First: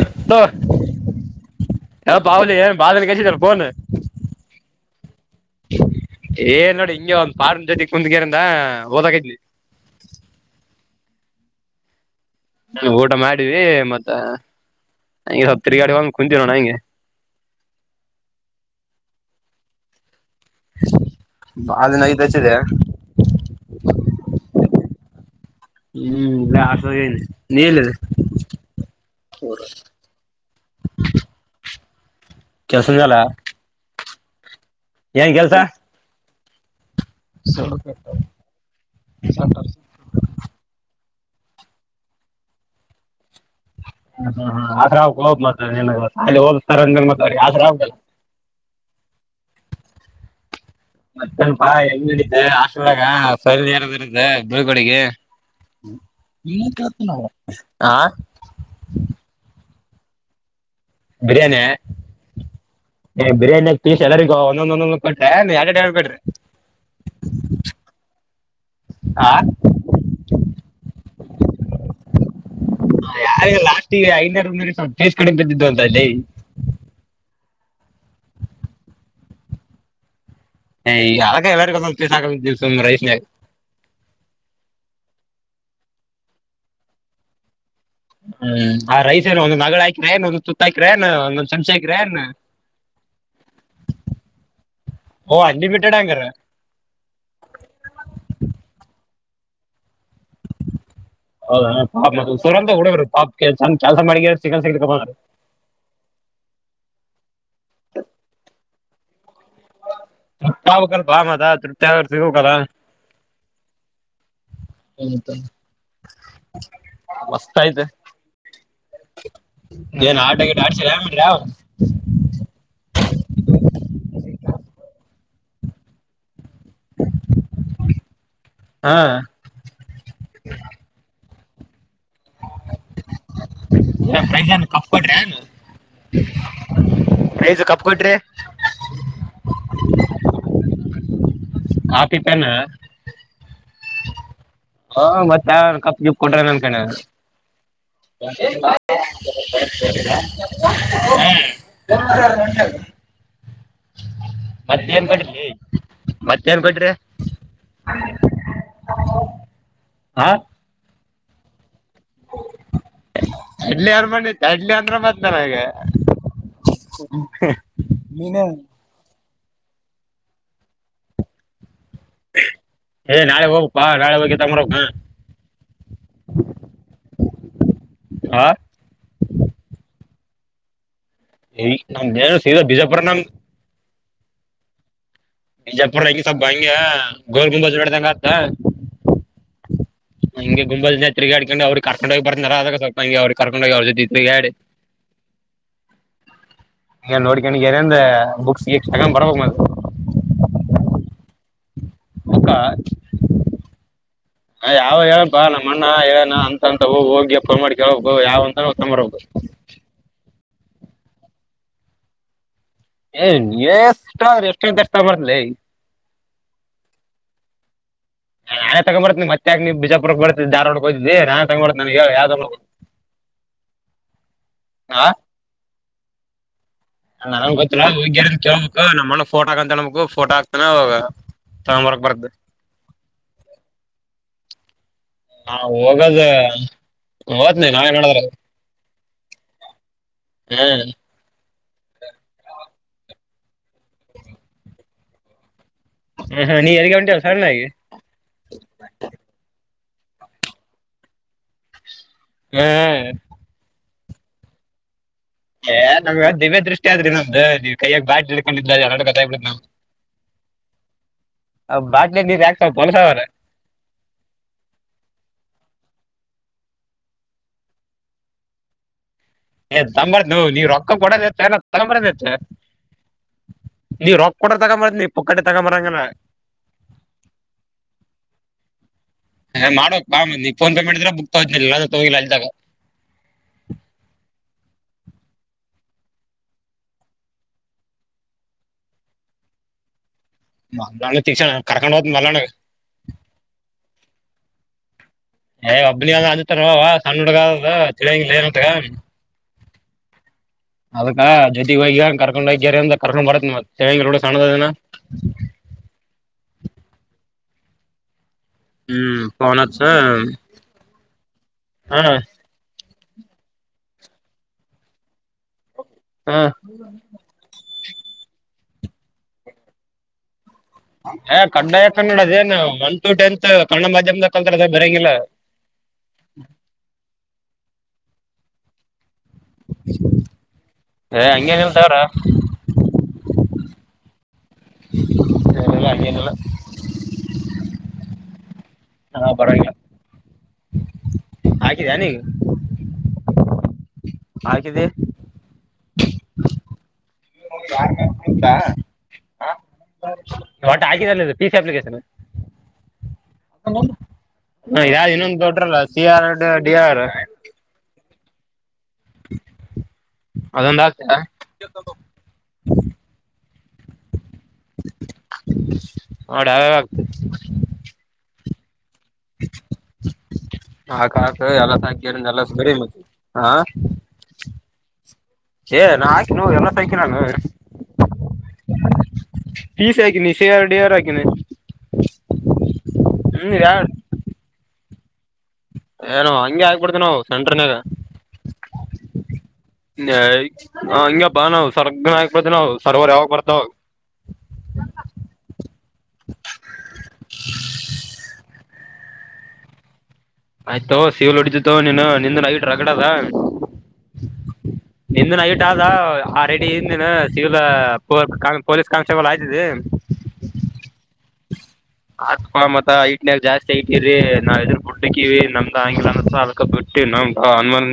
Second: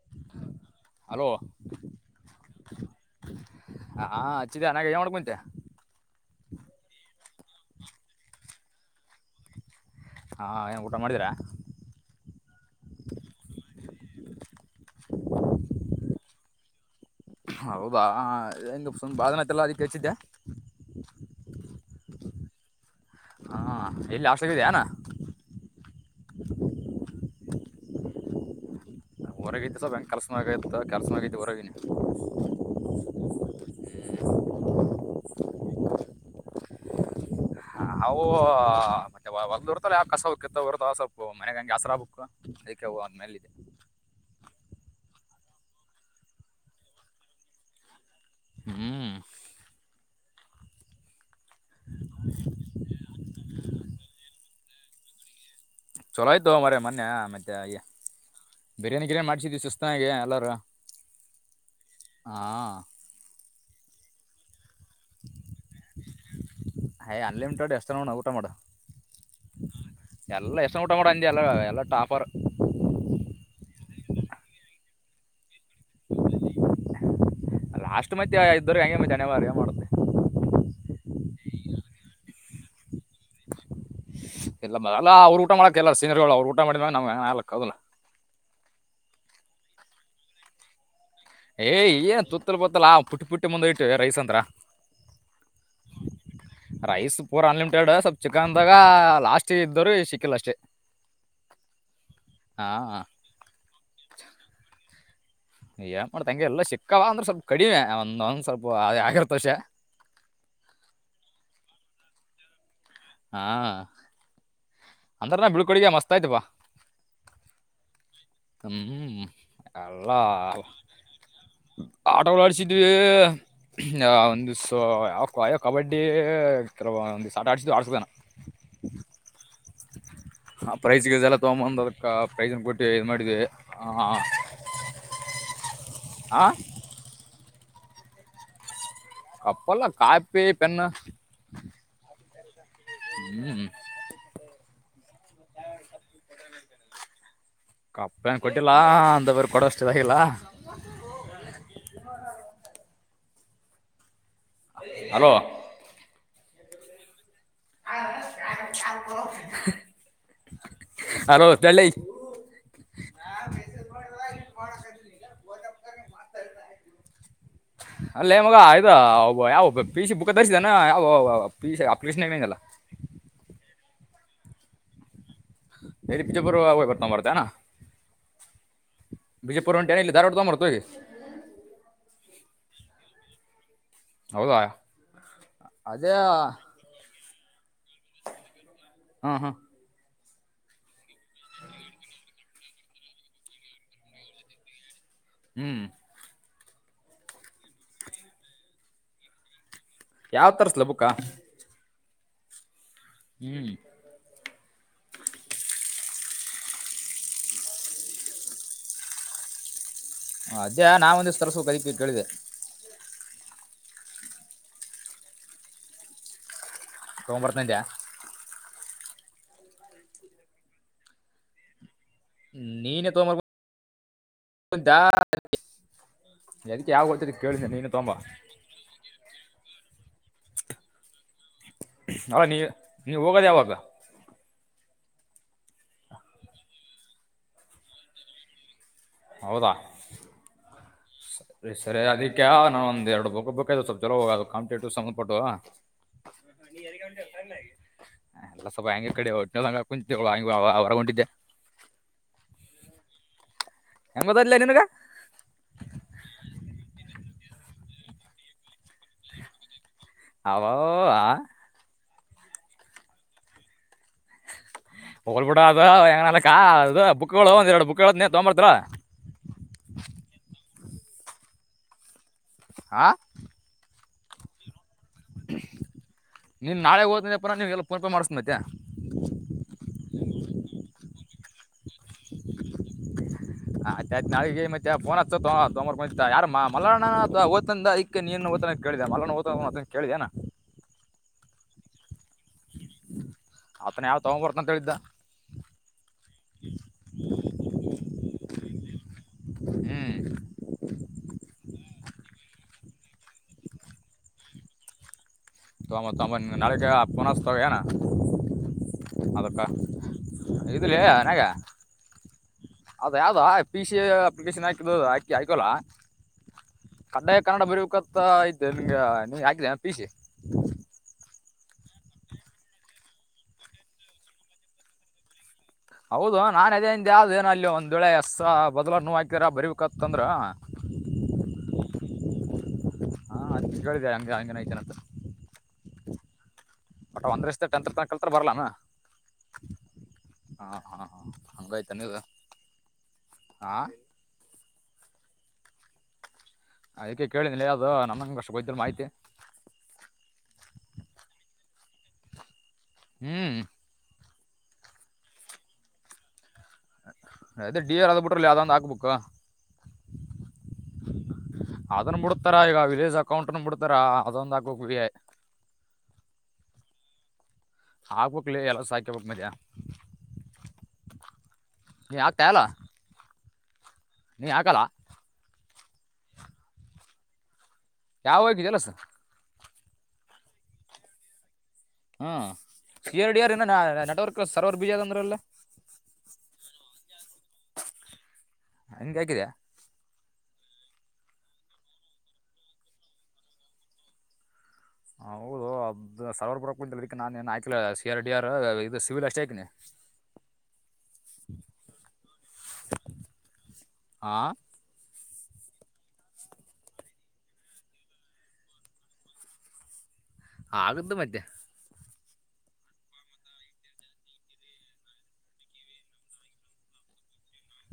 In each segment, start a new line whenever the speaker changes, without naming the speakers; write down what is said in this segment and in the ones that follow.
ಎತ್ತ
ಹಲೋ
[unintelligible] [unintelligible]
ಹಾಂ ಹಚ್ಚಿದ್ದೆ ಅನ್ನಾಗ ಏನು ಮಾಡ್ಕೊಂತೆ
ಏನ್ ನೋಡಿ ಹಿಂಗ ಒಂದ್ ಫಾರ್ಮ ಜೊತೆಕ್ ಮುಂದ್ಗೇರಂದ ಓದಕಿದ್ವಿ
ಹಾಂ ಏನು ಊಟೋ ಮಾಡಿದ್ದೀರಾ
ಊಟ ಮಾಡಿವಿ ಮತ್ತ ಹಗೆ ಸ್ವಲ್ ತಿರುಗಾಡಿ ಹೋಗ ಕುಂತೀವ ನೋಣ ಹಂಗೆ
ಹ ಬಾಂಗ್ ಬಾದನತ್ತಲ್ಲ ಅದಕ್ಕೆ ಹೆಚ್ಚಿದ್ದೆ
ಅನಐದು ಹಚ್ಚಿದೆ
ಹಾ ಎಲ್ಲಿ ಹಾಸ್ಟಲ್ ಆಗಿದೆ ಏನು
ಹ್ಮ್ ಇಲ್ಲೇ ಹಾಸ್ಟೆಲ್ ಇದ್ದೀನಿ ನೀವೆಲ್ಲಿದ್ದೀಯಾ
ಹೊರೋಗತ್ತು ಸ ಕಾಲಶಮಾಗ ಕಾಲಶಮಾಗಿತಿ ಹೊರನ
ಕೆಲ್ಸ ಮ್ಯಾಲ ಏನ್ ಕೆಲ್ಸ
ಅವು ಮತ್ತೆ ಹೊಲ್ದ ಇರ್ತಲ್ಲ ಯಾವ ಕಸವ ಕತ್ತ್ರ್ತಾವಸ ಓಹ್ ಮನೆಗೆ ಹಂಗೆಸ್ರಾ ಬುಕ್ ಅದಕ್ಕೆ ಹ ಅಂದ ಮೇಲೆ ಇದೆ
ಹ ಹ ಆದ ಹೋಗ ಮ ಅಲ್ಲಿ ಹೋಗ್ತಾರ ಆದ್ರ [unintelligible]
ಹ್ಮ್
ಮನಪಾ ಹೆಂಗಡಿದ್ದ ಆಸಲಾಗ ಸರಿಲ್ ಯಾರದ ಇರುತ್ತ ಬಿಳ್ಗಡೆಗೆ
ಚಲೋ ಆಯ್ತು ಮರ ಮೊನ್ನೆ ಮತ್ತೆ ಅಯ್ಯ
ಹಾ
ಬಿರಿಯಾನಿ ಗಿರಿಯಿ ಮಾಡ್ಸಿದಿದ್ದ್ ಸುಸ್ತ ಗೆ ಎಲ್ಲಾರು
ಬಿರಿಯಾನಿ ಬಿರಿಯಾನಿ ಪೀಸ್ ಎಲ್ಲರಿಗ ಇನ್ನೊಂದೊಂದೊಂದು ಕೊಟ್ರೆ ನೀ ಎ ಹೇಳ್ ಬಿಟ್ರಿ
ಹೇ ಅನ್ಲಿಮಿಟೆಡ್ ಎಷ್ಟು ನೋಡ ಊಟ ಮಾಡು ಎಲ್ಲ ಎಸ ಊಟ್ಟ ಕೂಡ ಅಜಿ ಎಲ್ಲ ಎಲ್ಲ ಟಾಫರ್
ಯಾರ ಲಾಸ್ಟ್ ಐನಾರು ಸ್ವಲ್ಪ ಬೇಸ್ ಕಡೆ ಬಿದ್ದಿದ್ದು ಅಂತ ಅಲ್ಲಿ
ಲಾಸ್ಟ್ ಮತ್ತೆ ಇದ್ದರು ಹಂಗೆ ಮತ್ತೆ ಅನ ಮಾರ ಮಾಡುತ್ತೆ
ಹ ಈ ಅಲ್ಲಗೊಕಸು ರೈಸ್ ನಾಗ
ಎಲ್ಲ ಅಲ್ಲ ಅವ್ರು ಊಟ ಮಾಡಕ್ ಎಲ್ಲ ಸೀನಿಯರ್ಗಳು ಅವ್ರು ಊಟ ಮಾಡಿದ್ಯಾಗ ನಮ್ ಹಕ್ಕದಲ್ಲ
ಹ್ಮ್ ಆ ರೈಸ್ ಏನು ಒಂದು ನಗಳು ಹಾಕ್ರ ಏೊಂದಂದು ತುತ್ತಾಕ್ರೆ
ಏ ಏನ್ ತುತ್ತಲ ಬೊತ್ತಲ ಪುಟ್ಟಿ ಪುಟ್ಟಿ ಮುಂದ ಇಟ್ಟ ರೈಸ್ ಅಂದ್ರ
ಓ ಅನ್ಲಿಮಿಟೆಡ್ ಹಂಗಾರ
ರೈಸ್ ಪೂರ ಅನ್ಲಿಮಿಟೆಡ್ ಸಬ್ ಚಿಕನ್ದಾಗ ಲಾಸ್ಟ್ ಇದ್ದೋರು ಸಿಕ್ಕಿಲ್ಲ ಅಷ್ಟೇ
ಹೌದ ಪಾ ಸೂರ
ಹಾ
ಅಂತ ಹುಡವ್ರು ಪಾಪ್ ಕೆ ಚಂದನ್ ಕೆಲಸ ಮಾಡಿ ಸಿಗನ್ ಸಿಗ
ಏನ್ ಮಾಡತಂಗೆ ಎಲ್ಲಾ ಸಿಕ್ಕವ ಅಂದ್ರೆ ಸ್ವಲ್ಪ ಕಡಿಮೆ ಒಂದೊಂದ್ ಸ್ವಲ್ಪ ಅ ಆಗಿರ್ತೋಷ
[unintelligible]
ಹಾ
ಹ
ಅಂದ್ರ ನಾ ಬೀಳ್ಕೊಡಿಗೆ ಮಸ್ತ್ ಆಯ್ತಪ್ಪ
ಮಸ್ತ್ ಆಯತೆ
ಹ್ಮ್
ನೀನ್ ಆಟಗಟ್ ಆಡ್ಸ ಹ ಮಾಡ್ರಿ
ಆಟೋಗಳು ಆಡ್ಸಿದ್ವಿ ಒಂದು ಸಯ ಕಬಡ್ಡಿ ಒ ಸ್ಟಾರ್ಟ್ ಆ ಪ್ರೈಜಿಗೆ ಜಲ್ಲ ತಗಂದ ಪ್ರೈಸ್ನ್ ಕೊಟ್ಟ ಇದು ಮಾಡಿದ್ವಿ ಹ
ಪ್ರೈಸ್ಸ ಕಪ್ ಕೊಟ್ರಿ
ಕಪ್ಪಲ್ಲಾ ಕಾಪಿ ಪೆನ್ನ
ಕಾಪಿ ಪೆನ್
ಹ್ಮ್
ಹ ಮತ್ತ ಯಾವನ ಕಪ್ಪ ಗಿಪ್ ಕೊಟಾನೆನ್ ಅನ್ನಕಂಡೆ ನಾ
ಕಪ್ ಪೆನ್
ಹ್ಮ
ಕೊಟ್ಟಿಲ್ಲ
[unintelligible] [inaudible]
ಅಂತ ಬೇರೆ ಕೊಡೋಷ್ಟು ಇದಾಗಿಲ್ಲ
ಮತ್ತ ಏನ್
ಹಲೋ
ಕೂಟ್ಟರಿ ಲೇ ಮತ್ತ ಏನ್ ಕೂಟ್ರಿ ಹಾ
ಅಲೋ ತಳ್ಳಿ
ಇಡ್ಲಿ ಯಾರ ಮಾಡತ್ತ ಇಡ್ಲಿ ಅಂದ್ರೆ ಮತ್ತನಾರ ಈಗೆ ಹ
ಅಲ್ಲೇ ಮಗ ಇದು ಯಾವ ಪಿ ಸಿ ಬುಕ್ಕ ತರಿಸಿದಾನ ಯಾವ ಪಿಸಿ ಪಿಸಿ [unintelligible]
ಬಾ ನಾಳೆ ಹೋಗಿ ತಮ್ಮಬರಮ್ಮ ಬಾ
ಬಿಜಾಪುರವ ಹೋಗಿ ತೂಗಂಬರ್ತ ಏನು
ಹಾ
ಬಿಜಾಪುರ ಹೂಂಟೆನ ದಾರವಾಡ ತಗೊಂಬರ್ತಿ ಹೋಗಿ
ಈ ನಮ್ದನ ಸಿದ ಬಿಜಾಪುರ ನಮ್ದ
ಹೌದಾ
ಬಿಜಪುರ
ಅದೇ
ಹೆಂಗ ಸ್ವಲ್ಪ ಹಂಗ ಗೋಲ ಗುಂಬಜ ನೋಡಿದಂಗ ಆತದ
ಹ್ಮ ಹ್ಮ
ಹಂಗೆ ಗುಂಬಲ್ ಹ ತಿರುಗಾಡ್ಕೊಂಡು ಅವ್ರ ಕರ್ಕೊಂಡ ಹೋಗಿ ಬರ್ತಾರದಾಗ ಸ್ವಲ್ ಹಂ ಅವ್ರ ಕರ್ಕೊಂಡೋಗಿರ ಜೊತಿ ತಿರಗಾಡಿ
ಹ್ಮ್
ಈ ನೋಡ್ಕೊಂಡಗೆರಿಂದ ಬುಕ್ಸ್ ಗಿಕ್ಸ್ ತಗೊಂಡ್ ಬರ್ಬಕ್ ಮತ್ತ
ಯಾವದ ತರಸ್ಲಿ ಬುಕ್ಕ
ಬುಕ್ಕ
ಹ್ಮ್
ಹ ಯಾವ್ ಹೇಳೆನ ಪಾ ನಮ್ಮ ಅಣ್ಣ ಹೇಳಣ ಅಂತ ಅಂತ ಹೋಗಿ ಫೋನ್ ಮಾಡಿ ಕೇಳಳ್ಬೇಕ ಯಾವಂತರ್ ಅವು ತೋಂಬ ಬರಬೇಕ
ಅದೇ ನಾವ ಒಂದಷ್ಟು ತರ್ಸಬೇಕ ಅದಕ್ಕೆ ಕೇಳಿದೆೆ
ಏ ನೀ ಎಷ್ಟ್ರ ಎಷ್ಟ ಎಷ್ಟ ಬರತ್ತಿನಿಲೆ
ತೋಂಬರತಿನಂದೆ
ನಾನೆ ತಗಂಬರತ್ತಿನೀ ಮತ್ ಯಾಕೆ ನೀ ಬಿಜಾಪುರ ಬರ್ತಿದ್ದ ದಾರ್ವಾಡಗೆ ಹೋಗಿದ್ದೀ ನಾ ತಗಂಬರತ್ತಿನೀ ಹೇಳ ಯಾವ ತರಬೇಕು
ನೀನೇ ತೊಗೊಂಬರ್ಕೊಂತ
ಹ
ಅದಕ್ಕೆ ಯಾವ ಗೊತ್ತಿದೆ
ನನಗ ಯಾವೆನ
ಕೇಳಿದೆ
ಗೊತ್ತಿಲ್ಲ
ನೀನು
ಹೋಗ
ತೊಗೊಂಬ
ಕೇಳ್ಬೇಕು ನಮ್ಮಣಗ ಪೋಟೋ ಹಾಕಂತಳ್ಬೇಕು ಫೋಟೋ ಹಾಕ್ತಾನ ಹೋಗ
ಹ ನೀ ನೀವ ಹೋಗೋದ ಯಾವಾಗ
ನಾವ ಹೋಗದ ಓತ್ನಿ ನಾಳೆ ನಾಡದ್ರಾಗ
ಹೌದಾ ಸರಿ ಅದಕ್ಕೆ ನಾ ಒಂದ ಎರಡ ಬುಕ್ ಬೇಕಾಗಿದವ ಸ್ವಲ್ಪ ಚಲೋ ಹೋಗೋದು ಕಾಂಪಿಟೇಟಿವ್ ಸಂಬಧಪಟ್ಟ
ನೀ ಎಲ್ಲಿಗೆ ಹೊಂಟಿಯಲ್ಲ ಸಣ್ಣ ಆಗಿ
ಇಲ್ಲ ಸ್ವಲ್ಪಗ ಹಂಗೆ ಈ ಕಡೆ ಹೊರಗೋಂಟಿದ್ದೆ
ಎ
ಹೆಂಗ ಗೊತ್ತಾಯ್ತಲೆ ನಿನಗೆ
ಏ ನಮ್ ದಿವ್ಯ ದೃಷ್ಟಿ ಆದ್ರಿ ನಮ್ದು ನೀವ ಕೈಯಾಗ ಬಾಟ್ ಇಡ್ಕೊಂಡಿದ ಎಲ್ಲಟು ಗೊತ್ತಾಗಿಬಿಡುತ್ತ ನಮಗ
ಅವ್ವವವ್ವ
[unintelligible]
ಹೋಗಲ್ಬ ಬಿಡ ಅದ ಹೆಂಗನಾಗಲಕ ಅದು ಬುಕ್ಗಳು ಒಂದ್ ಎರಡು ಬುಕ್ ಹೇಳತಿನೀ ತಗೊಂಬರ್ತಿಲ್ಲ
ಏ ತಂಬ್ರತಿನೂ ನೀವ್ ರೊಕ್ಕ ಕೊಡೋದೆಚ್ಚ ನಾವ ತಂಬ್ರದ ಹೆಚ್ಚ
ಆ
ನೀವು ರೂಕ್ಕ ಕೊಟ್ರ ತಗೊಂಬರ್ತೀನಿ ಪುಕ್ಕಟ್ಟೆ ತಗೊಂಬರಂಗನ
ನೀನ ನಾಳೆ ಹೋತ್ತಿನಿ ಅಂದ್ರಪರ ಫೋನ್ಪೇ ಮಾಡ್ಸತಿನಿ ಮತ್ತ
ಹ ಮಾಡೋಕ್ ಬಾಂದ ನೀಫೋನ್ ಪೇ ಮಾಡಿದ್ರೆ ಬ ಹ ತುಗೆ ಲತಾಗ
ನಾಿಗೆ ಮತ್ತಫೋನ್ ಹತ್ತ ತರ್ ಯಾರ ಮಲ ಓಂದ ಅಐಕ ನೀನು ಓ ಕೇಳ ಮಲ ಕೇಳಿ ಜಾ
ಮಲ್ತಿಕ್ಷಣ ಕಾರ್ಕೊಂಡ ಹ ಮಲ್ಲಣ
ತಗೊ ಬರ್ತ ಅಂತ ಹೇಳಿದ್ದ
ಏಒಬ್ಲಿ ಅ ಅತಾರ ಸಣ್ಣ ಹುಡುಗದ ತಿಳಿಯಂಗನ್ಂತಗ
ಹ್ಮ್
ಅದಕ್ಕ ಜ್ಯೋತಿ ಬಾಯಗ ಕರ್ಕೊಂಡು ಹಂದ ಕರ್ಕೊಂಡ್ ಬಾರತ್ತ ಮೋ ಸಣ್ಣದದ
ತ ಮ ತ ನಾಳಗೆ ಪನಸ್ ತಗ ಏನ
ಹ್ಮ್
ಹದ
ಫೋನ್ ಹಚ್ಚ
ಇದುಲ್ಲ ಹಗೆ
ಹಾ
ಅದ ಯಾವ್ದ ಪಿ ಸಿ ಎ ಅಪ್ಲಿಕೇಶನ್ ಹಾಕ ಆಕಿ ಆಯಕೊಲ್ಲಾ
ಹಾ
ಕಡ್ಡಾಯ ಕನ್ನಡ ಬರಬೇಕಂತ ಐತೆ ನಿಮ್ಗೆ ನೀ ಹಾಕಿದ ಪ ಸಿ
ಹಏ ಕನ್ನಡಾಯ ಕನ್ನಡ ಅದೇನ್ ಒನ್ ಟು ಟೆಂತ್ ಕನ್ನಡ ಮಾಧ್ಯಮದ ಕಲ್ತಾರ ಅದ ಬರಂಗಿಲ್ಲ
ಹೌದು ನಾನ್ ಅದೇದ ಯಾವ್ದ ಏನ ಅಲ್ಲಿ ಒಂದ್ ವೇಳೆ ಎಸ ಬದಲ ನೋ
ಏ ಹಂಗೇನಲ್ತಾವ್ರ
ಹಾ ಅದ್ ಕೇಳಿದೆ ಹಂಗ ಹಂಗೆನ ಐತೆನಂತ
ಏನಲ್ಲ
ಒಟ ಒಂದ್ರಷ್ಟ ತ ಕಳ್ತ ಬರ್ಲಾನ
ಹಾ
ಹ ಹ
ಹಾಗಿದ ನೀಗ
ಆಾ
ಹಾಗಿದೆ
ಯದಕೆ ಕೇಳಿದಿಲ್ಲ ಯಾವ್ದದು ನಗೆ ಅಷ್ಟು ಬಯ್ದರು ಮಾಹಿತಿ
ಆಟ ಹಾಕಿದಲ್ಲ ಪ ಸಿ ಅಪ್ಲಿಕೇಶನ್
ಹ್ಮ್
ಹ ಯಾವ್ದ ಇನ್ನೊಂದು ದೊಡ್ಡ್ರಲ್ಲ ಸಿ ಆರ್ ಡಿ ಆರ್
ಲಯಾದ ಅ ಆ ಬು
ಅದೊಂದ್ ಹಾಕ್ತ
ಅದನ್ನು ಬಿಡತಾರ ಈಗ ವಿಲೇಜ್ ಅಕೌಂಟ್ ಬಿಡ ಇದರ ಅದೊಂದಾಗಿಗ್ವೇ
ನೋಡ ಅವ ಆಗ್ತ
ಹಾಕ್ಬೇಕ್ಲಿ ಎಲ್ಲ ಸಾ
ಹಕಾಕ ಎಲ್ಲ
ನೀ
ಸಾಕಿರಿ ಎಲ್ಲ
ಹಾಕ್ತಾ ಇಲ್ಲ
ಸುಗರಿ ಮವಿ ಹಾ
ನೀ ಆಗಲ್ಲ
ಏ ನಾ ಹಾಕ ನೋ ಎಲ್ಲಕ ನಾನು
ಯಾವಾಗಗಿದೆಲ್ಲಸ
ಪ ಸಿ ಹಾಕಿನನಿ ಸ ಆರ್ ಡಡಿಯರ್ ಹಾಕಿನಿ
ಹ್ಮ್ ಎರಡ ಯಾರು ನೆಟ್ವರ್ಕ್ ಸರ್ವರ್ ಬಿಜಿ ಅದಂದ್ರ ಎಲ್ಲಾ
ಏನು ಹಂಗೆ ಆಗ್ಬಿಡ್ತ ನಾವು ಸಂಡ್ರನ್ಯಾಗ
ಹಂಗೆ ಹಾಕಿದೆ
ಹ ಹ ಬಾ ನಾವು ಸರ್ಗ ನಾಯಕ ಪತಿ ನಾವು ಸರ್ವರ್ ಯಾವಾಗ ಬರ್ತಾವ
ಹ ಹೌದು ಸಾವವರ್ ಬರ ಕುಂತ ನಾನನ್ ಏನ್ ಆಯಕಲ ಸಿ ಆರ್ ಡಿ ಆರ್ ಇದು ಸಿವಿಲ್ ಅಷ್ಟ ಆಯತನಿ
ಆಯ್ತೋ ಸೇವಲ್ ಹೊಡಿದತ ನೀನು ನಿಂದ ನಡ್ರಗಡದ
ಹಾ
ನಿಂದ ನಯಟ್ ಆದ ಆ ರೆಡಿ ಇಂದಿನ ಸಿವಿಲ್ ಪೊಲೀಸ್ ಕಾನ್ಸ್ಟೇಬಲ್ ಆಯ್ತಿದ್ದಿ
ಆಗ್ದ ಮಧ್ಯೆ
ಆತ್ಕೋ ಮತ್ತ ಐಟ್ನ್ಯಾಗ ಜಾಸ್ತಿ ಐಟಿರ ನಾವ್ ಇದ್ರರು ಬುಡ್ಡಕ್ಕಿವವಿ ನಮ್ದ್ ಆಂಗಿಲ ಅಸ ಹಲ್ಕ ಬಿ ನ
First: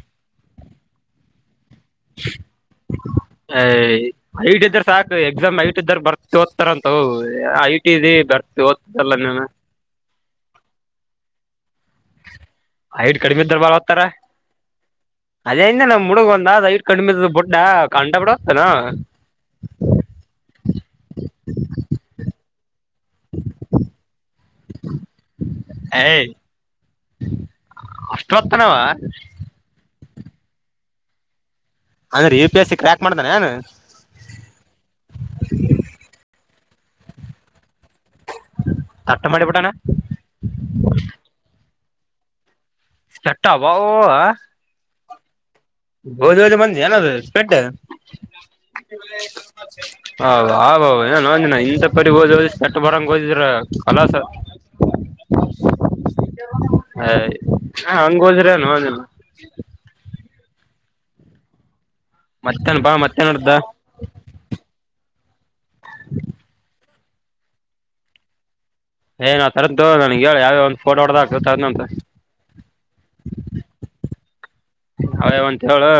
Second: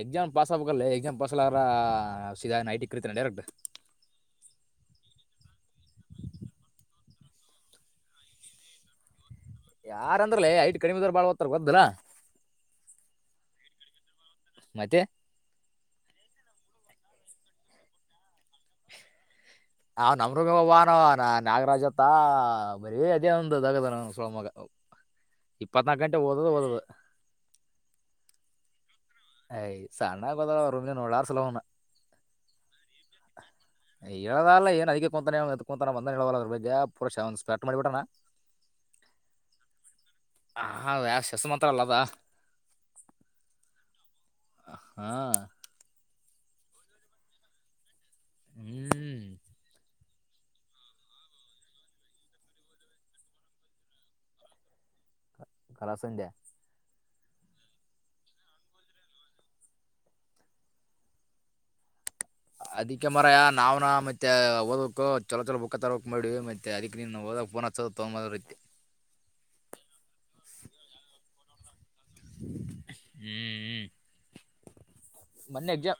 ಎಕ್ಸಾಮ ಪಸ್ ಹಾಗಲ್ಲ ಎಕ್ಸಾಮ ಪಸ್ಲ್ಲ ಸಧ ನೈಟ್ ಇ ಕೀತನ ಡೈರೆಕ್ಟ್
ಐಟ್ ಸಾಕು ಎಕ್ಸಾಮ್ ಐ ಟಿ ಇದರ್ ಬರ್ತಿ ಓದ್ತಾರಂತ ಐಟಿ ಇದ ಬರ್ತಿ ಓದ್ತಲ್ಲ ಮ
ಯಾರ ಅಂದ್ರಲೇ ಐಟ್ ಕಡಿಮಿದದ್ ಬಾಳ ಹೊತ್ತರ್ ಬದಿಲ್ಲಾ
ಹಐಟ್ ಕಡಿಮ ಇದ್ರ ಬರ ಹತ್ತಾರ
ಮತ್ತೆ
ಜಿಂದ ನಮ್ ಮುಡುಗ ಒಂದ ದಯ ಕಂಡ ಬೊಡ್ಡ ಕಂಡ ಬಿಡ ಹೋಗ್ತಾನ
ಆ ನಮ್ರೂಮವಾನ ನಾಗರಾಜ್ತ್ತ ಬರೀ ಅದೇ ಒಂದ ಅಾಗದಾರ ಸೋಳ ಮಗ ಇಪ್ಪತ್ನಾಾಲ್ಕು ಗಂಟೆ
ಏಯ್
ಓದದು ಓದದು
ಪ್ರತ್ತನವಾ
ಯ ಸಣ್ಣ ಕೊತ್ತ ವ ನೋಡಾರು ಸಲೋಣ
ಅಂದ್ರೆ A P A C crack ಮಾಡ್ದಾನ ಏನ್
ಹೇಳದಲ್ಲ ಏನ್ ಅದಕ್ಕೆ ಕುಂತಾನ ಕುಂತಾನ ಬಂದ ಹೇಳ ಪುರ ಶಟ್ ಮಳಿಬಟ್ಟಣ
ತಟ್ಟ ಮಾಡಿಬಿಟ್ಟಾನ
ಹ ಶೇಸ ಮಾತ್ರ ಪತ್ರಲ್ಲದ
ಕೆಟ್ಟ ಅಬಾವ
ಹಾ
ಹೋದ್ ಹೋದು ಬಂದಿ ಏನಾದ ಪಟ್ಟೆ
ಹ್ಮ್
ಹ ಆ ಏನ್ ನಂದಿನ ಇಂಥ ಪರಿ ಓದ ಚಟ್ಟ ಬರಂಗ ಓದಿದ್ರ ಕಲಾಸ
ಕಲಾಸಿಂದ
ಹ ಹಂಗ ಹೋದ್ರೆನುವಿಲ್ಲ ಮತ್ತೇನ್ ಬಾ
ಅದಕ್ಕೆ
ಮತ್ತೇನ್
ಮರಯ
ನಡ್ದ
ನಾವ್ನ ಮತ್ತೆ ಓದಕ್ಕು ಚಲೋ ಚಲ ಬುಕ್ ತರಕ್ ಮಾಡವಿ ಮತ್ತ ಅದಕ್ ನೀ ಹದಾಗಫೋ ಹ ತಗೊತ್ತತಿ
ಏನ್ ನಾವ್ ತದ್ದು ನನ್ಗ್ ಹೇಳ ಯಾವದ ಒ್ ಫೋಡದ ಆಗ್ತದ
ಹ್ಮ್ ಹ್ಮ್
ಯಾವ್ಯಾವ
ಮ
ಅಂತ ಹೇಳ
ಎಾಮ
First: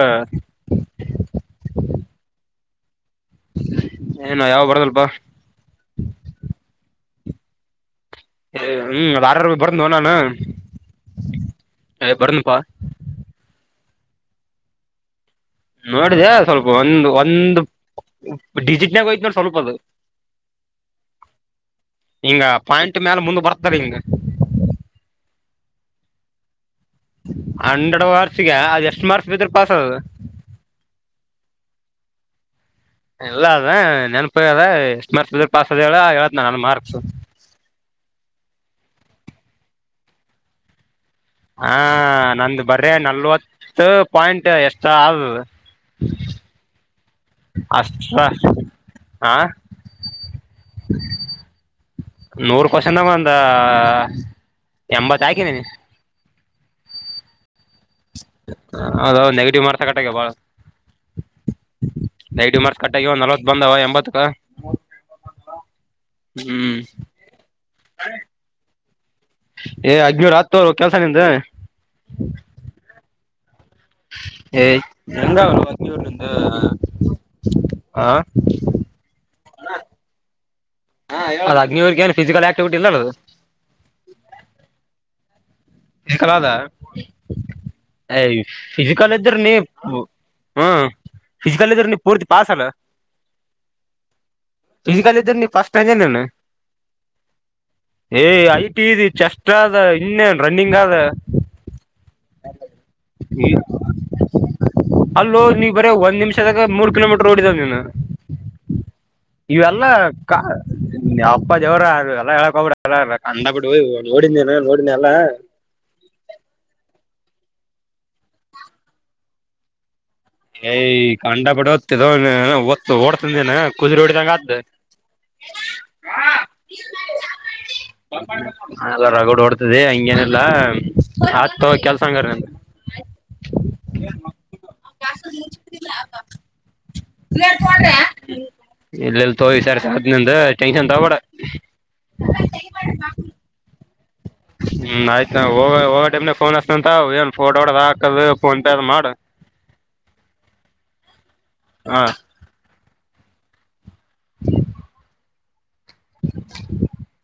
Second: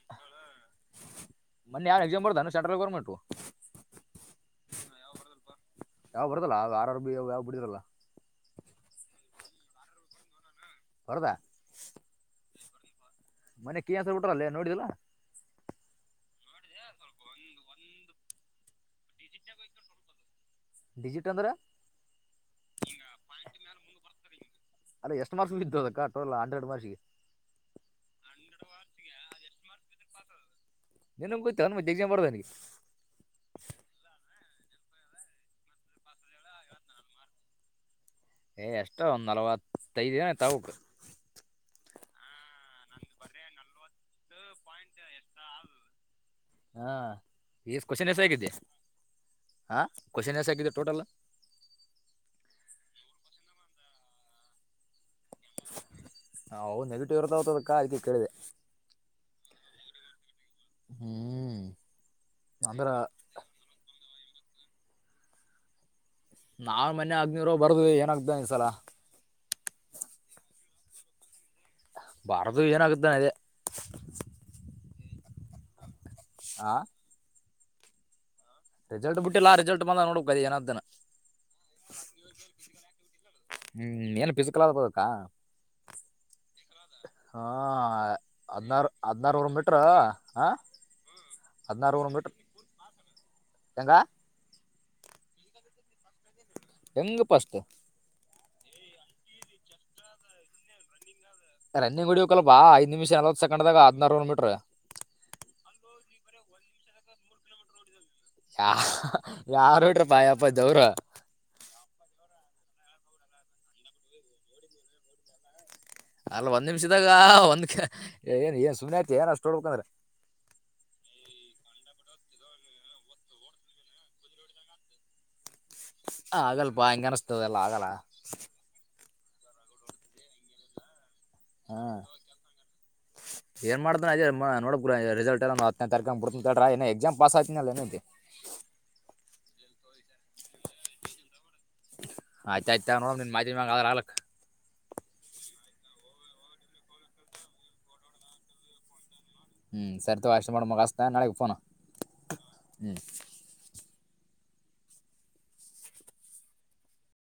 ಮ ಆ ಎಕ್ಾಮ ಬ ಸೆಟಲ್ ಮವ
ಏನು ಯಾವ ಬರದಲ್ಪಾ
ವ ಬಿಡಿದರಲ್ಲ
ಹ್ಮ್ ಅ ಆರಾರ ಬರಂದ ನಾನು
ಹೊದಾ
ಬರ್ದನಪಾ
ಮನೆ ಕೇ ಹಸ ಬಿಟ್ರಲ್ಲೇ ನೋಡಿದಾ
ನೋಡಿದೆ ಸ್ವಲ್ಪ ಒಂದು ಒಂದು ಡಿಜಿಟ್ ನಾಗೋಯ್ತ್ ನೋ ಸ್ವಲ್ಪ ಅದು
ಡಿಜಿಟ್ ಅಂದ್ರೆ
ಹಿಂಗ ಪಾಯಿಂಟ್ ಮ್ಯಾಲ ಮುಂದ ಬರ್ತದೆ ಹಿಂಗ
ಅದಾ ಟ ಹಂಡ್ರೆಡ್ ಮಾಡಿ
ಹನ್ನೆಡು ವಾರ್ಷಿಗೆ ಅದ ಎಷ್ಟ್ ಮಾರ್ಕ್ಸ್ ಬಿದ್ರೆ ಪಾಸ್ ಅದು
ಎ್ಡದ ನನಗೆ
ಎಲ್ಲ ಅದ ನೆನ್ಪ ಅದ್ಮ ಪಾಸ್ ಅದ ಹೇಳ ಹೇಳ ನಾನ ಮಾರ್ಕ್ಸ
ಏ ಎಷ್ಟೋ ಒಂದ್ ನಲ್ವತ್ತೈದ ದಿನ ತಾವಕ್
ಹ ನಂದು ಬರ್ರ ನಲ್ವತ್ ಪಾಯಿಂಟ್ ಎಷ್ಟ ಅ ಹ್ಮ
ಹಾ ಈ ಕವಷನ್ ಎಸ ಆಗಿದ್ದೆ
ಹ
ಹಾಂ ಕ್ವಶನ್ಸ್ ಆಗಿದೆ ಟೋಟಲ್
ನೂರ್ ಕವಷನ್ಾಗ ಒಂದ ಎಂಬತ್ ಹಾಕಿದೀನಿ
ಹವು ನೆಗೆಟಿವ್ ಇರ್ತತದ
ಹೌದೌ ನೆೆಗೆಟಿವ್ ಮಾಡ್ತ ಕಟ್ಟಕ್ಕೆ ಬಾಳ
ಹ್ಮ್
ನೈಡು ಮಾರ್ಚ್
ಅಂದ್ರ
ಕಟ್ಟಾಗಿವ ನಲ್ವತ್ ಬಂದವ ಎಂಬತ್ತಕ ಹ್ಮ್
ನಾವನ್ ಮನ್ ಆಗ್ನೂರ್ ಬರ್ದ ಏನಾಗಗ್್ದ ಈ್ಸಲ
ಏ ಅಜನ ಆತ್ೋರು ಕೆಲ್ಸ ನಿಿಂದ
ಭಾರತ ವಿಜನ ಆಗಿದ್ದನೆ ಅದೇ
ಎಂದ ಅವ
ಆಾ
ಹಾ
ರೆಿಸಲ್ಟ್ ಬಿಟ್ಟಿಲ್ಲ ರೆಿಸಲ್ಟ್ ಬಂದ ನೋಡ್ಬೇಕದ ಏನ್ದನ
ಅದ್ ಅಗ್ನಿವರ್ಗ ಏನ್ ಫಿಸಿಕಲ್ ಆಕ್ಟಿವಿಟಿ ಇಲ್ಲ ಅದು
ಹ್ಮ್ ಏನು ಫಿಸಿಕಲ್ ಆಗ್ಬೋದಕ್ಕಾ
ಹ ಕಲದ
ಹಾ ಹದ್ನಾರು
ಿಜಿಕಲ್ ಇ್ದ್ರ
ಹದ್ನಾರೂರು
ನೀ
ಮೀಟ್ರ ಹಾ
ಹ ಿಜಿಕಲಲಿ ನೀ ಪೂರ್ತಿ ಪಾಸ ಅಲ್ಲ
ಎಂಗಂಗ
ಕ ಇದ್ದ ನೀ ಪಾಸ್ಟ್ಟನೆನೆ
ಎಂಗ ಪಷ್ಟ
ಏ್ ಐ ಟಿ ಇ ಚೆಸ್ಟ್ ಆದ ಇನ್ನೇನ್ ರನ್ನಿಂಗ್ ಆದ
ರನ್ನಿಂಗ್ ಹೊಡವಕ್ಲ್ಪಾಐದ್ ನಿಮಿಷ ಎಲ್ವತ್ತು ಸೆಕಂಡ್ದಾಗ ಹದ್ನಾರುರು ಮೀಟ್ರ
ಬರ ಒಂದ್ ನಿಮಿಷದಾಗ ಮೂರು ಕಿಲೋಮೀಟರ್ ೋಡಿದ ನೀನು
ಯಾ
ಇವೆಲ್ಲ
ಯಾರು ಬಿಟ್ರಪ್ಪ ಯಪ್ಪ ದೇವ್ರು
ಅಪ್ಪ ಜವರಲ್ಲ ಹೇಳಕ ಹಬಡ ಅ ಅಂದ ಬಿಡು ನೋಡಿದೇ ನೋಡಿದಿ ಅಲ್ಲಾ
ಅಲ್ಲ ಒಂದ್ ನಿಮಿಷದಾಗ ಒಂದ್ ಏನ್ ಏನ್ ಸುಮ್ಮನೆ ಆಐತಿ ಏನ್ ಅಷ್ಟ ಹೊೋಡ್ಬೇಕಂದ್ರೆ
ಏಯ್ ಕಂಡ ಬಿಡ ತಿದ ಒತ್ತು ಓಡ್ತಂದನ ಕುದು್ರ ಹೊಡಿದಂಗ ಅ್ದ
ಹ ಆಗಲ್ಪಾ ಹೆಂಗಗೆ ಅನಸ್ತದೆಲ್ಲ ಆಗಲ್ಲ
ರಗೋಡ್ ಹೊಡ್ತದೆ ಹಂಗೇನಲ್ಲಾ ಆತ್
ಹಾ
ಕೆಲ್ಸ ಹಂಗಾರ
ರರಿಿಸಲ್ ಅ ತಾರೆ ಪುತ ಎಕ್ಾಮ ಪಸ್ ಆ್ತಿಲ್ಲತಿ
ಇಲ್ಲೆಲ್ಲಿ ತೋಿ ಸರಿ ಸಾ ನಿಂದ ಟೆನ್ಷನ್ ತಬೋಡ
ಆಯ್ತ ಆಯ್ತ ನೋಡ ನಿನ್ ಮಾತ ಮ ಅ್ರ ಆಲಕ್
ಹ್ಮ್ ಆಯ್ತ ಹೋಗ ಹೋಗೋ ಟಮನಾಗ ಫೋನ್ ಅಸ್ತ ಅಂತ ಏನ್ ಫೋಟೋ ಡ ಹಾಕದ ಫೋನ್ ಪೇ ಅದ್ ಮಾಡ್
ಹ್ಮ್ ಸರಿತ ಅಷ್ಟ ಮಾಡ ಮಗಸ್ತಾ ನಳಗ್ ೋ
ಹಾ
ಹ
[unintelligible] [unintelligible]